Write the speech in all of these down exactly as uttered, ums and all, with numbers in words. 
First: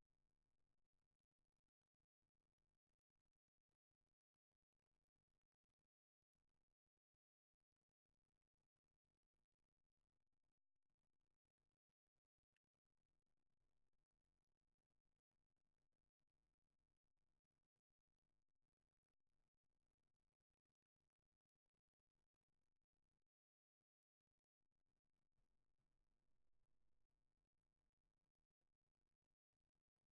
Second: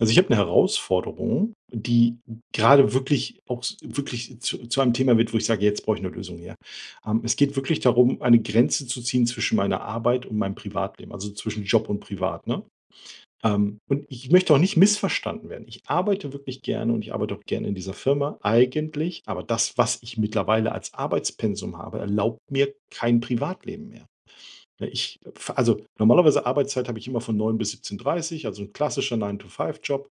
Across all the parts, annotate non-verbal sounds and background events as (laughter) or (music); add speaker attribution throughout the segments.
Speaker 1: Also, ich habe eine Herausforderung, die gerade wirklich auch s wirklich zu zu einem Thema wird, wo ich sage: „Jetzt brauche ich eine Lösung her." Ähm, es geht wirklich darum, eine Grenze zu ziehen zwischen meiner Arbeit und meinem Privatleben, also, zwischen Job und Privat, ne? Ähm, und ich möchte auch nicht missverstanden werden. Ich arbeite wirklich gerne und ich arbeite auch gerne in dieser Firma eigentlich, aber das, was ich mittlerweile als Arbeitspensum habe, erlaubt mir kein Privatleben mehr. Ja, ich also, normalerweise Arbeitszeit habe ich immer von neun bis siebzehn Uhr dreißig, also ein klassischer neun to Five Job.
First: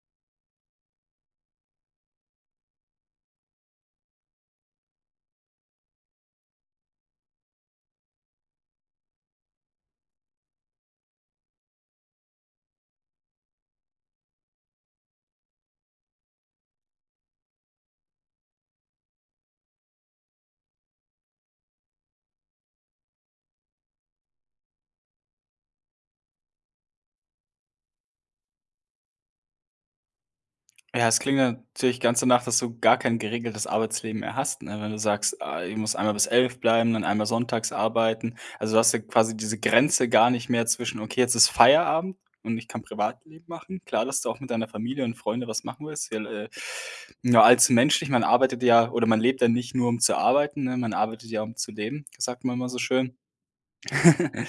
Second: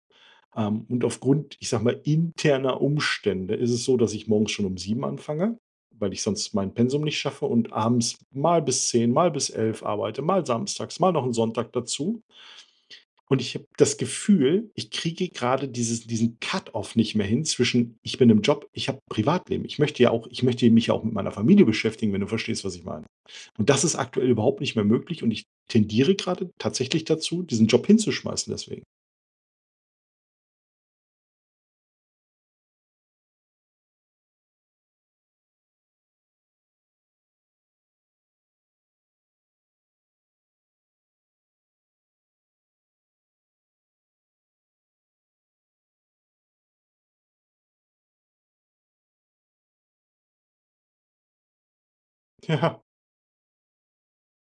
Speaker 1: Ähm, und aufgrund, ich sage mal, interner Umstände ist es so, dass ich morgens schon um sieben anfange, weil ich sonst mein Pensum nicht schaffe und abends mal bis zehn, mal bis elf arbeite, mal samstags, mal noch einen Sonntag dazu. Und ich habe das Gefühl, ich kriege gerade dieses diesen Cut-off nicht mehr hin zwischen: „Ich bin im Job, ich habe Privatleben." Ich möchte ja auch ich möchte mich ja auch mit meiner Familie beschäftigen, wenn du verstehst, was ich meine. Und das ist aktuell überhaupt nicht mehr möglich und ich tendiere gerade tatsächlich dazu, diesen Job hinzuschmeißen deswegen.
Speaker 2: Ja, es klingt natürlich ganz danach, dass du gar kein geregeltes Arbeitsleben mehr hast, ne? Wenn du sagst, ah, ich muss einmal bis elf bleiben, dann einmal sonntags arbeiten. Also, du hast ja quasi diese Grenze gar nicht mehr zwischen: „Okay, jetzt ist Feierabend und ich kann Privatleben machen." Klar, dass du auch mit deiner Familie und Freunde was machen willst, ja, äh, ja, als menschlich, man arbeitet ja oder man lebt ja nicht nur, um zu arbeiten, ne? Man arbeitet ja, um zu leben, sagt man immer so
Speaker 1: (laughs)
Speaker 2: schön. (laughs)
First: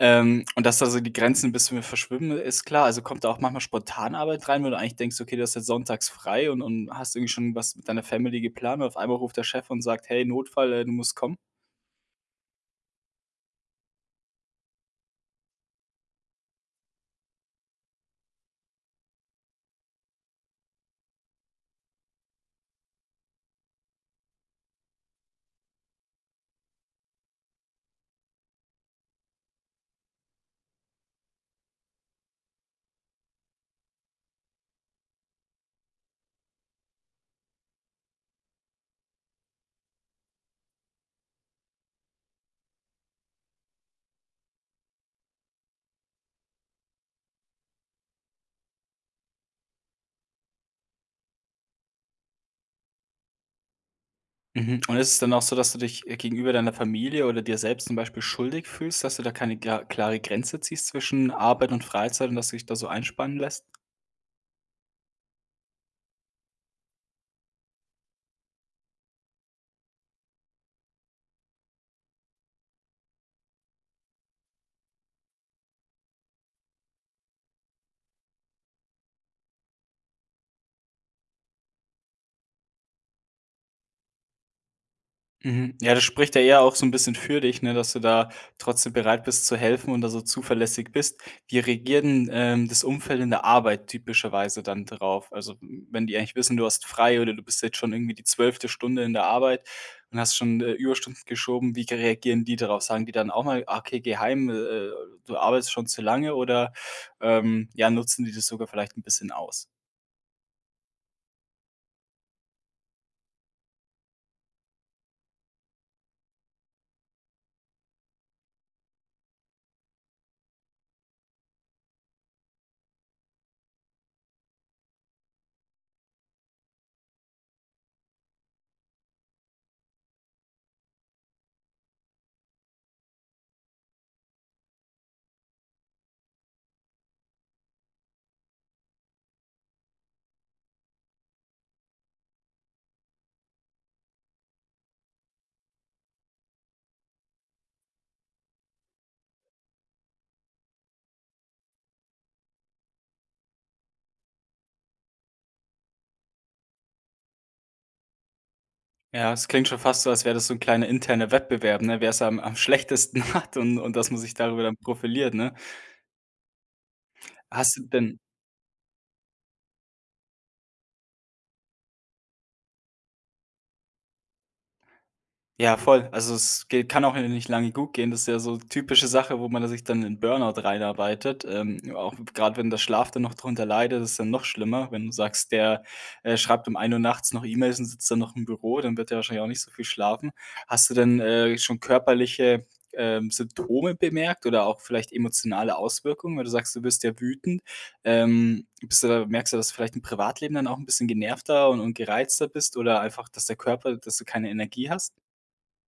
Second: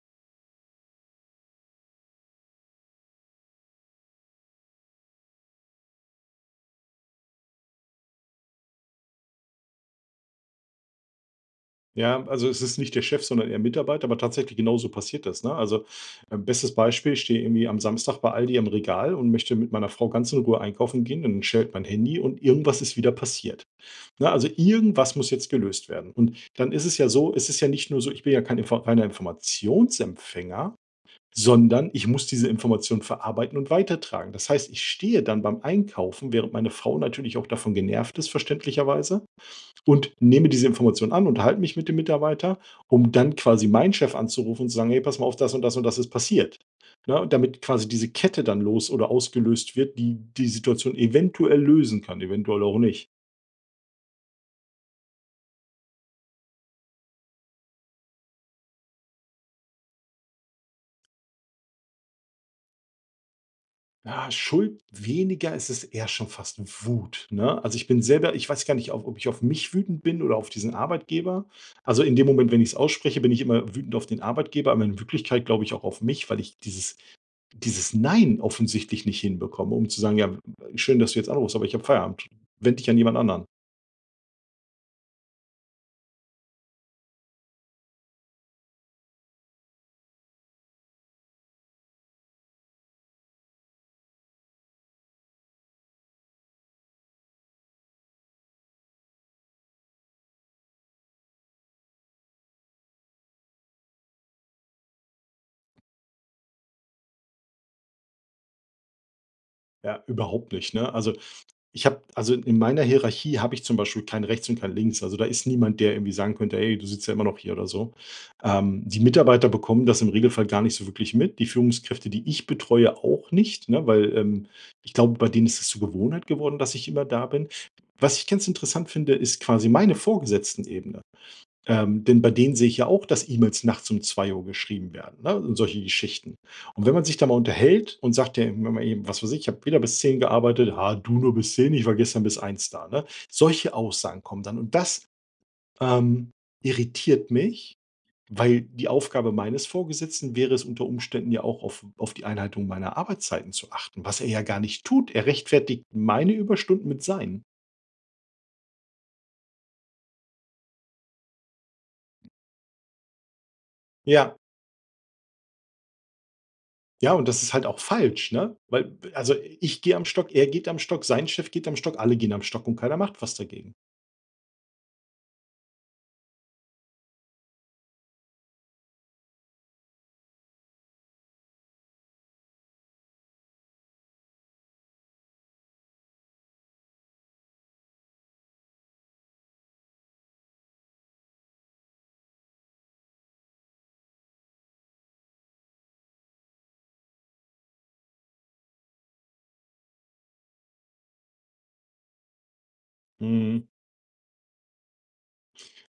Speaker 2: Ähm, und dass da so die Grenzen 'n bisschen verschwimmen, ist klar. Also, kommt da auch manchmal spontan Arbeit rein, wo du eigentlich denkst: „Okay, du hast jetzt sonntags frei und und hast irgendwie schon was mit deiner Family geplant" und auf einmal ruft der Chef und sagt: „Hey, Notfall, äh, du musst kommen."
Speaker 1: Ja, also es ist nicht der Chef, sondern eher Mitarbeiter, aber tatsächlich genauso passiert das, ne? Also, äh, bestes Beispiel, ich stehe irgendwie am Samstag bei Aldi am Regal und möchte mit meiner Frau ganz in Ruhe einkaufen gehen, dann schellt mein Handy und irgendwas ist wieder passiert. Ne, also irgendwas muss jetzt gelöst werden. Und dann ist es ja so, es ist ja nicht nur so, ich bin ja kein Info reiner Informationsempfänger, sondern ich muss diese Information verarbeiten und weitertragen. Das heißt, ich stehe dann beim Einkaufen, während meine Frau natürlich auch davon genervt ist, verständlicherweise. Und nehme diese Information an, unterhalte mich mit dem Mitarbeiter, um dann quasi meinen Chef anzurufen und zu sagen: „Hey, pass mal auf, das und das und das ist passiert." Ne, Und damit quasi diese Kette dann los oder ausgelöst wird, die die Situation eventuell lösen kann, eventuell auch nicht.
Speaker 2: Mhm, und ist es dann auch so, dass du dich, äh, gegenüber deiner Familie oder dir selbst zum Beispiel schuldig fühlst, dass du da keine kla klare Grenze ziehst zwischen Arbeit und Freizeit und dass du dich da so einspannen lässt?
Speaker 1: Ja, Schuld weniger, es ist eher schon fast Wut, ne? Also, ich bin selber ich weiß gar nicht, auf ob ich auf mich wütend bin oder auf diesen Arbeitgeber. Also, in dem Moment, wenn ich es ausspreche, bin ich immer wütend auf den Arbeitgeber, aber in Wirklichkeit glaube ich auch auf mich, weil ich dieses dieses Nein offensichtlich nicht hinbekomme, um zu sagen: „Ja, schön, dass du jetzt anrufst, aber ich habe Feierabend. Wende dich an jemand anderen."
Speaker 2: Mhm. Ja, das spricht ja eher auch so ein bisschen für dich, ne, dass du da trotzdem bereit bist zu helfen und da so zuverlässig bist. Wie reagiert 'n, ähm, das Umfeld in der Arbeit typischerweise dann drauf? Also, w wenn die eigentlich wissen, du hast frei oder du bist jetzt schon irgendwie die zwölfte Stunde in der Arbeit und hast schon, äh, Überstunden geschoben, wie reagieren die darauf? Sagen die dann auch mal: „Ah, okay, geheim, äh, äh, du arbeitest schon zu lange", oder, ähm, ja, nutzen die das sogar vielleicht ein bisschen aus?
Speaker 1: Ja, überhaupt nicht, ne? Also, ich habe also, in meiner Hierarchie habe ich zum Beispiel kein Rechts und kein Links. Also, da ist niemand, der irgendwie sagen könnte: „Hey, du sitzt ja immer noch hier" oder so. Ähm, die Mitarbeiter bekommen das im Regelfall gar nicht so wirklich mit. Die Führungskräfte, die ich betreue, auch nicht, ne, weil ähm, ich glaube, bei denen ist es zur Gewohnheit geworden, dass ich immer da bin. Was ich ganz interessant finde, ist quasi meine Vorgesetzten-Ebene. Ähm, denn bei denen sehe ich ja auch, dass E-Mails nachts um zwei Uhr geschrieben werden, ne, und solche Geschichten. Und wenn man sich da mal unterhält und sagt ja wenn man eben, was weiß ich: „Ich habe wieder bis zehn gearbeitet." „Ah, du nur bis zehn, ich war gestern bis eins da", ne? Solche Aussagen kommen dann und das ähm, irritiert mich, weil die Aufgabe meines Vorgesetzten wäre es unter Umständen ja auch auf auf die Einhaltung meiner Arbeitszeiten zu achten, was er ja gar nicht tut. Er rechtfertigt meine Überstunden mit seinen.
Speaker 2: Ja, es klingt schon fast so, als wäre das so ein kleiner interner Wettbewerb, ne? Wer es am am schlechtesten (laughs) hat und und dass man sich
Speaker 1: Ja.
Speaker 2: darüber dann profiliert, ne?
Speaker 1: Ja, und das ist halt
Speaker 2: Hast
Speaker 1: auch
Speaker 2: du denn
Speaker 1: falsch, ne? Weil also, ich gehe am Stock, er geht am Stock, sein Chef geht am Stock, alle gehen am Stock und keiner macht was dagegen.
Speaker 2: Ja, voll. Also, es geht kann auch ja nicht lange gut gehen. Das ist ja so typische Sache, wo man da sich dann in Burnout reinarbeitet. Ähm, auch gerade wenn der Schlaf dann noch drunter leidet, ist dann noch schlimmer. Wenn du sagst, der, äh, schreibt um ein Uhr nachts noch E-Mails und sitzt dann noch im Büro, dann wird er wahrscheinlich auch nicht so viel schlafen. Hast du denn, äh, schon körperliche, ähm, Symptome bemerkt oder auch vielleicht emotionale Auswirkungen, weil du sagst, du wirst ja wütend? Ähm, bist du da merkst du, dass du vielleicht im Privatleben dann auch ein bisschen genervter und und gereizter bist oder einfach, dass der
Speaker 1: Mhm.
Speaker 2: Körper dass du keine Energie hast?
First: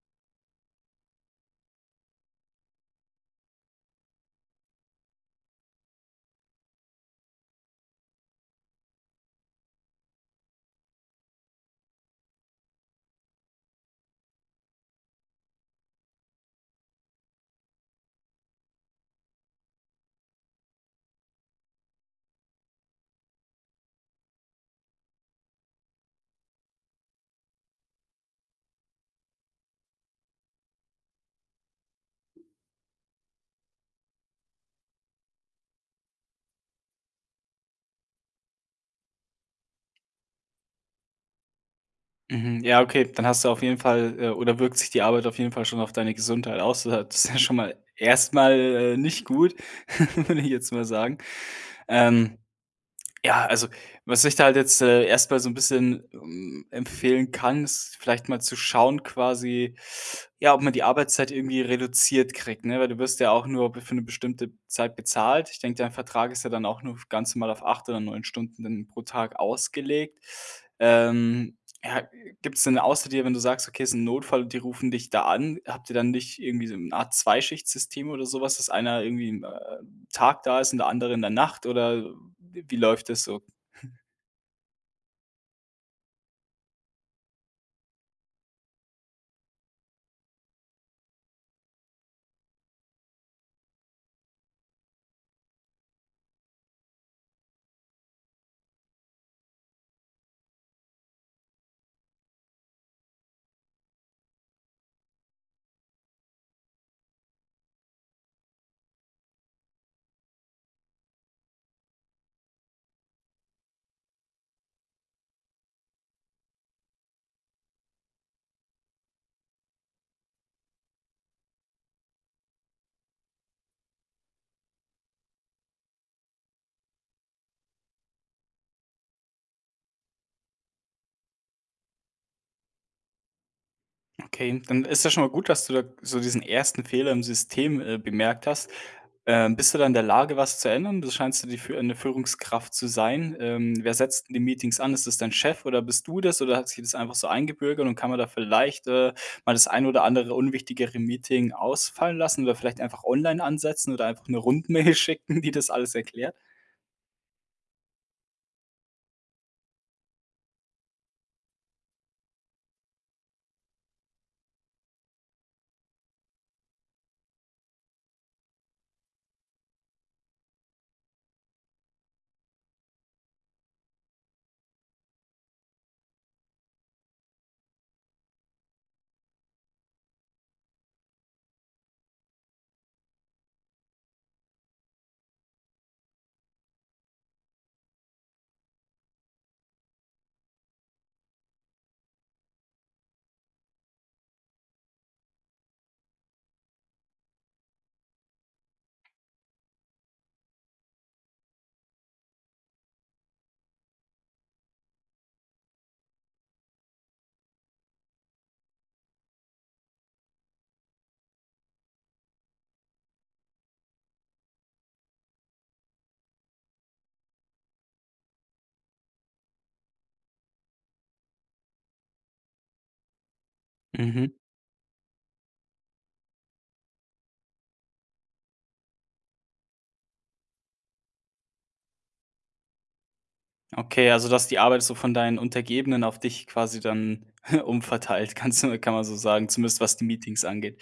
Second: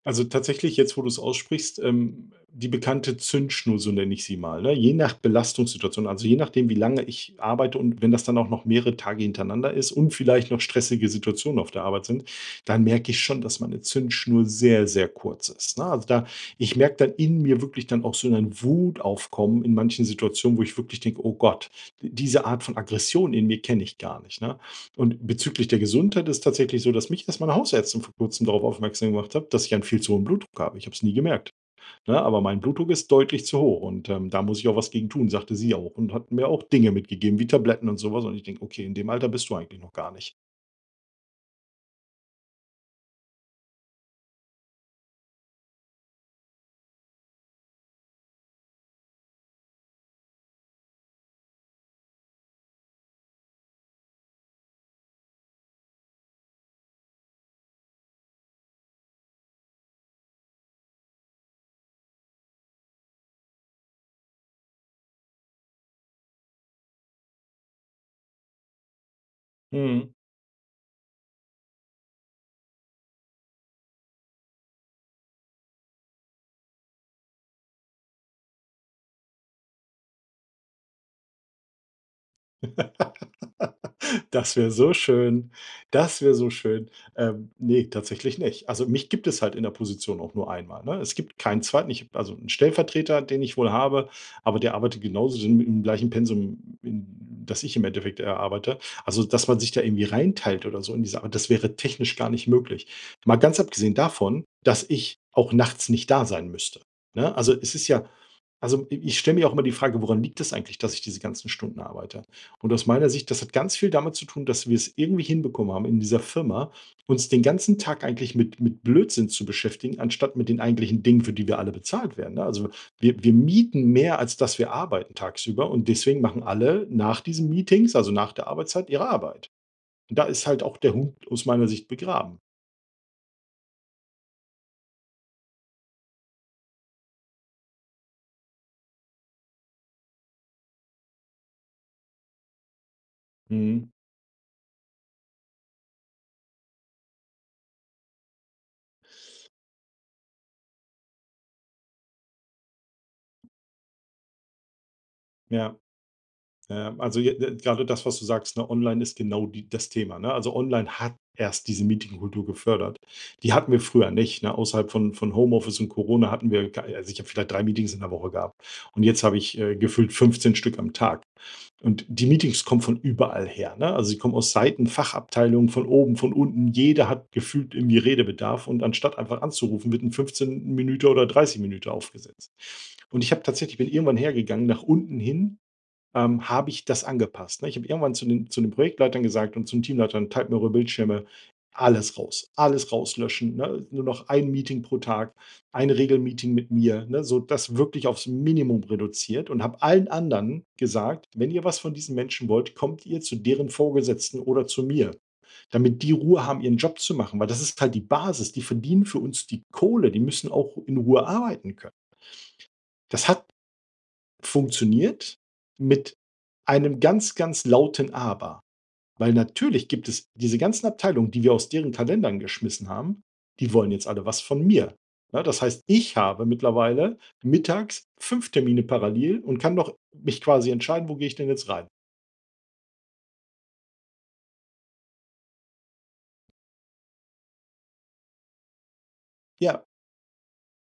Speaker 1: Also tatsächlich, jetzt wo du es aussprichst, ähm, die bekannte Zündschnur, so nenne ich sie mal, ne? Je nach Belastungssituation, also je nachdem, wie lange ich arbeite und wenn das dann auch noch mehrere Tage hintereinander ist und vielleicht noch stressige Situationen auf der Arbeit sind, dann merke ich schon, dass meine Zündschnur sehr, sehr kurz ist, ne? Also da ich merke dann in mir wirklich dann auch so ein Wutaufkommen in manchen Situationen, wo ich wirklich denke: „Oh Gott, diese Art von Aggression in mir kenne ich gar nicht", ne? Und bezüglich der Gesundheit ist tatsächlich so, dass mich erst meine Hausärztin vor Kurzem darauf aufmerksam gemacht hat, dass ich einen viel zu hohen Blutdruck habe. Ich habe es nie gemerkt, ne? Aber mein Blutdruck ist deutlich zu hoch und ähm, da muss ich auch was gegen tun, sagte sie auch und hat mir auch Dinge mitgegeben wie Tabletten und sowas und ich denke: „Okay, in dem Alter bist du eigentlich noch gar nicht."
Speaker 2: Mhm, ja, okay, dann hast du auf jeden Fall äh, oder wirkt sich die Arbeit auf jeden Fall schon auf deine Gesundheit aus. Das ist ja schon mal erstmal äh, nicht gut, (laughs) würde ich jetzt mal sagen. Ähm, ja, also, was ich da halt jetzt, äh, erst so ein bisschen, ähm, empfehlen kann, ist vielleicht mal zu schauen quasi, ja, ob man die Arbeitszeit irgendwie reduziert kriegt, ne? Weil du wirst ja auch nur für eine bestimmte Zeit bezahlt. Ich denke, dein Vertrag ist ja dann auch nur f ganz normal auf acht oder neun Stunden dann pro Tag
Speaker 1: Mhm.
Speaker 2: ausgelegt. Ähm, ja, gibt's denn außer dir, wenn du sagst: „Okay, es ist ein Notfall und die rufen dich da an", habt ihr dann nicht irgendwie so 'ne Art zwei schicht oder sowas, dass einer irgendwie, äh Tag da ist und der andere in der Nacht oder
Speaker 1: (laughs)
Speaker 2: wie läuft das so?
Speaker 1: Das wäre so schön. Das wäre so schön. Ähm, ne, tatsächlich nicht. Also, mich gibt es halt in der Position auch nur einmal, ne? Es gibt keinen zweiten. Ich habe also einen Stellvertreter, den ich wohl habe, aber der arbeitet genauso so im gleichen Pensum, in das ich im Endeffekt erarbeite. Also, dass man sich da irgendwie reinteilt oder so in diese Arbeit, das wäre technisch gar nicht möglich. Mal ganz abgesehen davon, dass ich auch nachts nicht da sein müsste, ne? Also, es ist ja also, ich stelle mir auch immer die Frage, woran liegt es eigentlich, dass ich diese ganzen Stunden arbeite? Und aus meiner Sicht, das hat ganz viel damit zu tun, dass wir es irgendwie hinbekommen haben, in dieser Firma uns den ganzen Tag eigentlich mit, mit Blödsinn zu beschäftigen, anstatt mit den eigentlichen Dingen, für die wir alle bezahlt werden. Ne? Also wir, wir mieten mehr, als dass wir arbeiten tagsüber. Und deswegen machen alle nach diesen Meetings, also nach der Arbeitszeit, ihre Arbeit. Und da ist halt auch der Hund aus meiner Sicht begraben.
Speaker 2: Okay, dann ist ja schon mal gut, dass du da so diesen ersten Fehler im System, äh, bemerkt hast. Ähm, bist du da in der Lage, was zu ändern? Du scheinst ja die Führ eine Führungskraft zu sein. Ähm,
Speaker 1: Mhm.
Speaker 2: wer setzt denn die Meetings an? Ist das dein Chef oder bist du das oder hat sich das einfach so eingebürgert und kann man da vielleicht, äh, mal das ein oder andere unwichtigere Meeting ausfallen lassen oder vielleicht einfach online ansetzen oder einfach eine Rundmail (laughs) schicken, die das
Speaker 1: Ja.
Speaker 2: alles erklärt?
Speaker 1: Ähm, also, je de grade das, was du sagst, ne, online ist genau die das Thema, ne? Also, online hat erst diese Meetingkultur gefördert. Die hatten wir früher nicht, ne? Außerhalb von von Homeoffice und Corona hatten wir kei also, ich habe vielleicht drei Meetings in der Woche gehabt und jetzt habe ich äh, gefühlt fünfzehn Stück am Tag. Und die Meetings kommen von überall her, ne? Also, sie kommen aus Seiten, Fachabteilungen, von oben, von unten. Jeder hat gefühlt irgendwie Redebedarf und anstatt einfach anzurufen, wird ein fünfzehn Minuten oder dreißig Minuten aufgesetzt. Und ich habe tatsächlich bin irgendwann hergegangen, nach unten hin ähm, habe ich das angepasst, ne? Ich habe irgendwann zu den zu den Projektleitern gesagt und zum Teamleitern: „Teilt mir eure Bildschirme, alles raus, alles rauslöschen, ne? Nur noch ein Meeting pro Tag, ein Regelmeeting mit mir", ne? So das wirklich aufs Minimum reduziert und habe allen anderen gesagt: „Wenn ihr was von diesen Menschen wollt, kommt ihr zu deren Vorgesetzten oder zu mir, damit die Ruhe haben, ihren Job zu machen", weil das ist halt die Basis. Die verdienen für uns die Kohle, die müssen auch in Ruhe arbeiten können. Das hat Funktioniert mit einem ganz, ganz lauten Aber. Weil natürlich gibt es diese ganzen Abteilungen, die wir aus deren Kalendern geschmissen haben, die wollen jetzt alle
Speaker 2: Mhm.
Speaker 1: was von mir. Ne, das heißt, ich habe mittlerweile mittags fünf Termine parallel und kann doch mich quasi entscheiden, wo gehe ich denn jetzt rein?
Speaker 2: Okay, also, dass die Arbeit so von deinen Untergebenen auf dich quasi dann (laughs) umverteilt, kannst du kann man so sagen, zumindest
Speaker 1: Ja,
Speaker 2: was die Meetings angeht.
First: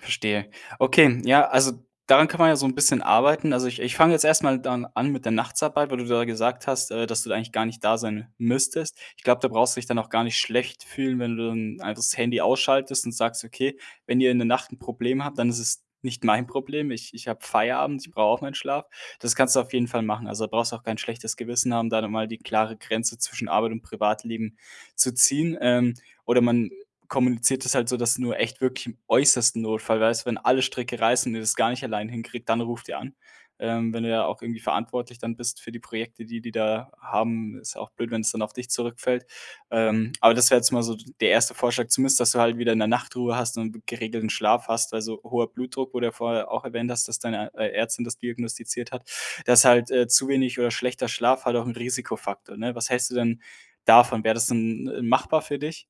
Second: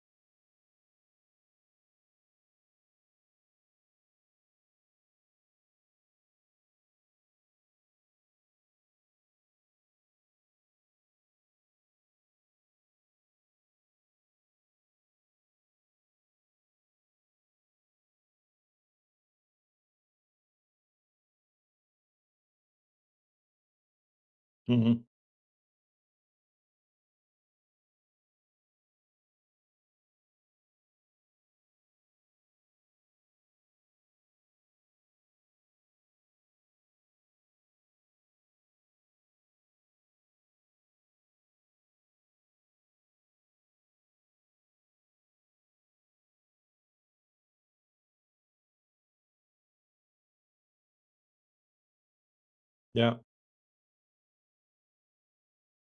Speaker 2: Verstehe. Okay, ja, also daran kann man ja so ein bisschen arbeiten. Also, ich ich fange jetzt erstmal dann an mit der Nachtsarbeit, weil du da gesagt hast, äh, dass du da eigentlich gar nicht da sein müsstest. Ich glaube, da brauchst du dich dann auch gar nicht schlecht fühlen, wenn du dann einfach das Handy ausschaltest und sagst: „Okay, wenn ihr in der Nacht ein Problem habt, dann ist es nicht mein Problem. Ich ich habe Feierabend, ich brauche auch meinen Schlaf." Das kannst du auf jeden Fall machen. Also, da brauchst du auch kein schlechtes Gewissen haben, da dann mal die klare Grenze zwischen Arbeit und Privatleben
Speaker 1: mhm,
Speaker 2: zu ziehen. Ähm, oder man kommuniziert es halt so, dass nur echt wirklich im äußersten Notfall weißt, wenn alle Stricke reißen und ihr das gar nicht allein hinkriegt, dann ruft ihr an. Ähm, wenn du ja auch irgendwie verantwortlich dann bist für die Projekte, die die da haben, ist ja auch blöd, wenn es dann auf dich zurückfällt. Ähm, aber das wäre jetzt mal so der erste Vorschlag, zumindest, dass du halt wieder in der Nachtruhe hast und geregelten Schlaf hast, weil so hoher Blutdruck, wo du ja vorher auch erwähnt hast, dass deine äh, Ärztin das diagnostiziert hat, dass halt äh, zu wenig oder schlechter Schlaf halt auch ein Risikofaktor. Ne? Was hältst du
Speaker 1: ja.
Speaker 2: denn davon? Wäre das denn äh, machbar für dich?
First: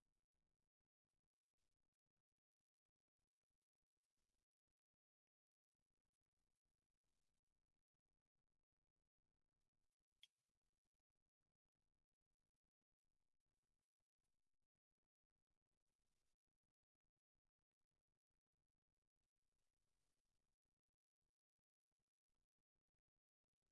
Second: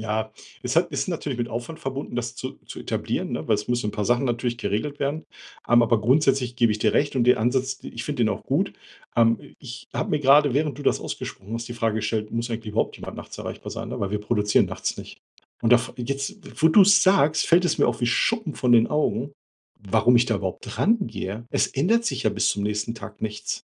Speaker 1: Ja, es hat ist natürlich mit Aufwand verbunden, das zu zu etablieren, ne, weil es müssen ein paar Sachen natürlich geregelt werden. Ähm, aber grundsätzlich gebe ich dir recht und den Ansatz, ich finde den auch gut. Ähm, ich habe mir gerade, während du das ausgesprochen hast, die Frage gestellt: „Muss eigentlich überhaupt jemand nachts erreichbar sein", ne, weil wir produzieren nachts nicht. Und da jetzt, wo du's sagst, fällt es mir auch wie Schuppen von den Augen, warum ich da überhaupt rangehe. Es ändert sich ja bis zum nächsten Tag nichts.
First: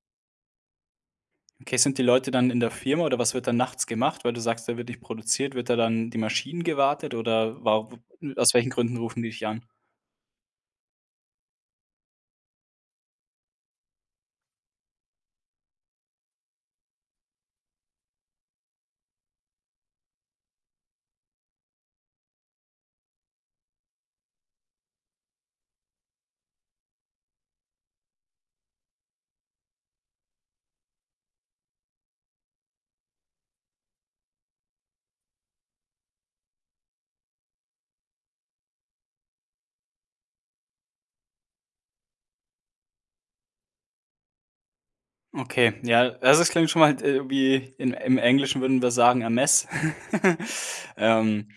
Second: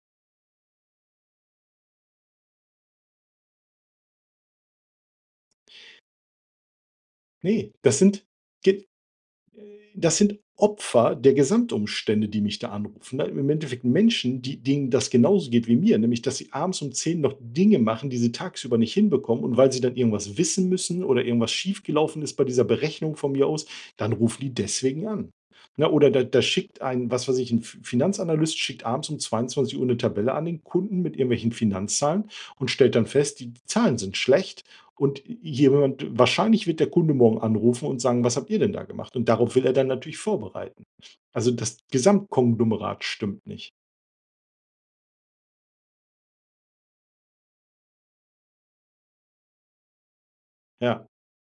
Speaker 2: Okay, sind die Leute dann in der Firma oder was wird dann nachts gemacht? Weil du sagst, da wird nicht produziert, wird da dann die Maschinen gewartet oder
Speaker 1: Ne,
Speaker 2: wa-
Speaker 1: das sind
Speaker 2: aus welchen Gründen rufen die dich an?
Speaker 1: das sind Opfer der Gesamtumstände, die mich da anrufen. Ne? Im Endeffekt Menschen, die, denen das genauso geht wie mir, nämlich dass sie abends um zehn noch Dinge machen, die sie tagsüber nicht hinbekommen und weil sie dann irgendwas wissen müssen oder irgendwas schiefgelaufen ist bei dieser Berechnung von mir aus, dann rufen die deswegen an. Ne? Oder da, da schickt ein, was weiß ich, ein F- Finanzanalyst schickt abends um zweiundzwanzig Uhr eine Tabelle an den Kunden mit irgendwelchen Finanzzahlen und stellt dann fest, die Zahlen sind schlecht und jemand wahrscheinlich wird der Kunde morgen anrufen und sagen: „Was habt ihr denn da gemacht?" Und darauf will er dann natürlich vorbereiten. Also, das Gesamtkonglomerat stimmt nicht.
Speaker 2: Okay, ja, also es klingt schon mal äh, wie in, im Englischen würden wir sagen, a mess. (laughs)
Speaker 1: Ja,
Speaker 2: ähm,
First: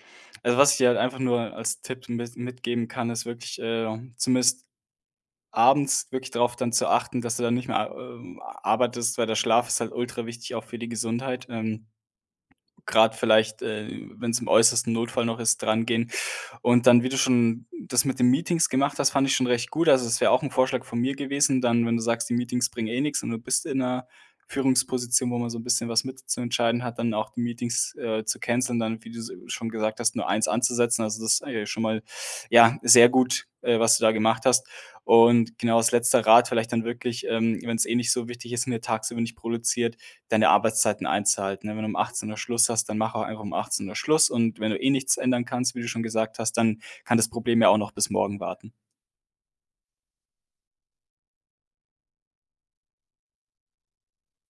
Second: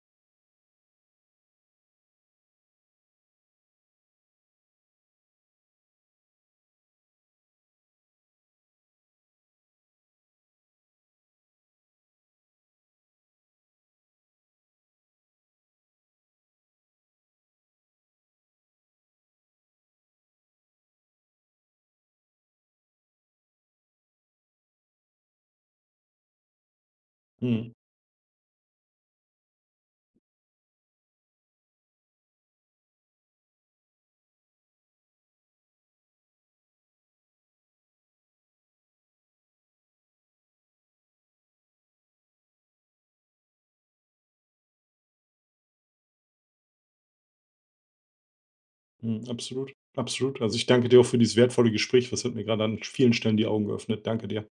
Speaker 2: also was ich dir halt einfach nur als Tipp mit, mitgeben kann, ist wirklich äh, zumindest abends wirklich darauf dann zu achten, dass du dann nicht mehr ähm, arbeitest, weil der Schlaf ist halt ultra wichtig auch für die Gesundheit. Ähm, Gerade vielleicht, äh, wenn es im äußersten Notfall noch ist, dran gehen. Und dann, wie du schon das mit den Meetings gemacht hast, fand ich schon recht gut. Also, das wäre auch 'n Vorschlag von mir gewesen, dann, wenn du sagst, die Meetings bringen eh nix und du bist in 'ner Führungsposition, wo man so 'n bisschen was mitzuentscheiden hat, dann auch die
Speaker 1: mhm,
Speaker 2: Meetings, äh, zu canceln, dann, wie du s schon gesagt hast, nur eins anzusetzen. Also, das ist eigentlich schon mal, ja, sehr gut, äh, was du da gemacht hast. Und genau als letzter Rat vielleicht dann wirklich, ähm, wenn's eh nicht so wichtig ist und ihr tagsüber nicht produziert, deine Arbeitszeiten einzuhalten, ne? Wenn du um achtzehn Uhr Schluss hast, dann mach auch einfach um achtzehn Uhr Schluss und wenn du eh nichts ändern kannst, wie du schon gesagt hast, dann kann das Problem ja auch noch bis morgen warten.
Speaker 1: mhm, absolut, absolut. Also, ich danke dir auch für dieses wertvolle Gespräch. Was hat mir gerade an vielen Stellen die Augen geöffnet. Danke dir.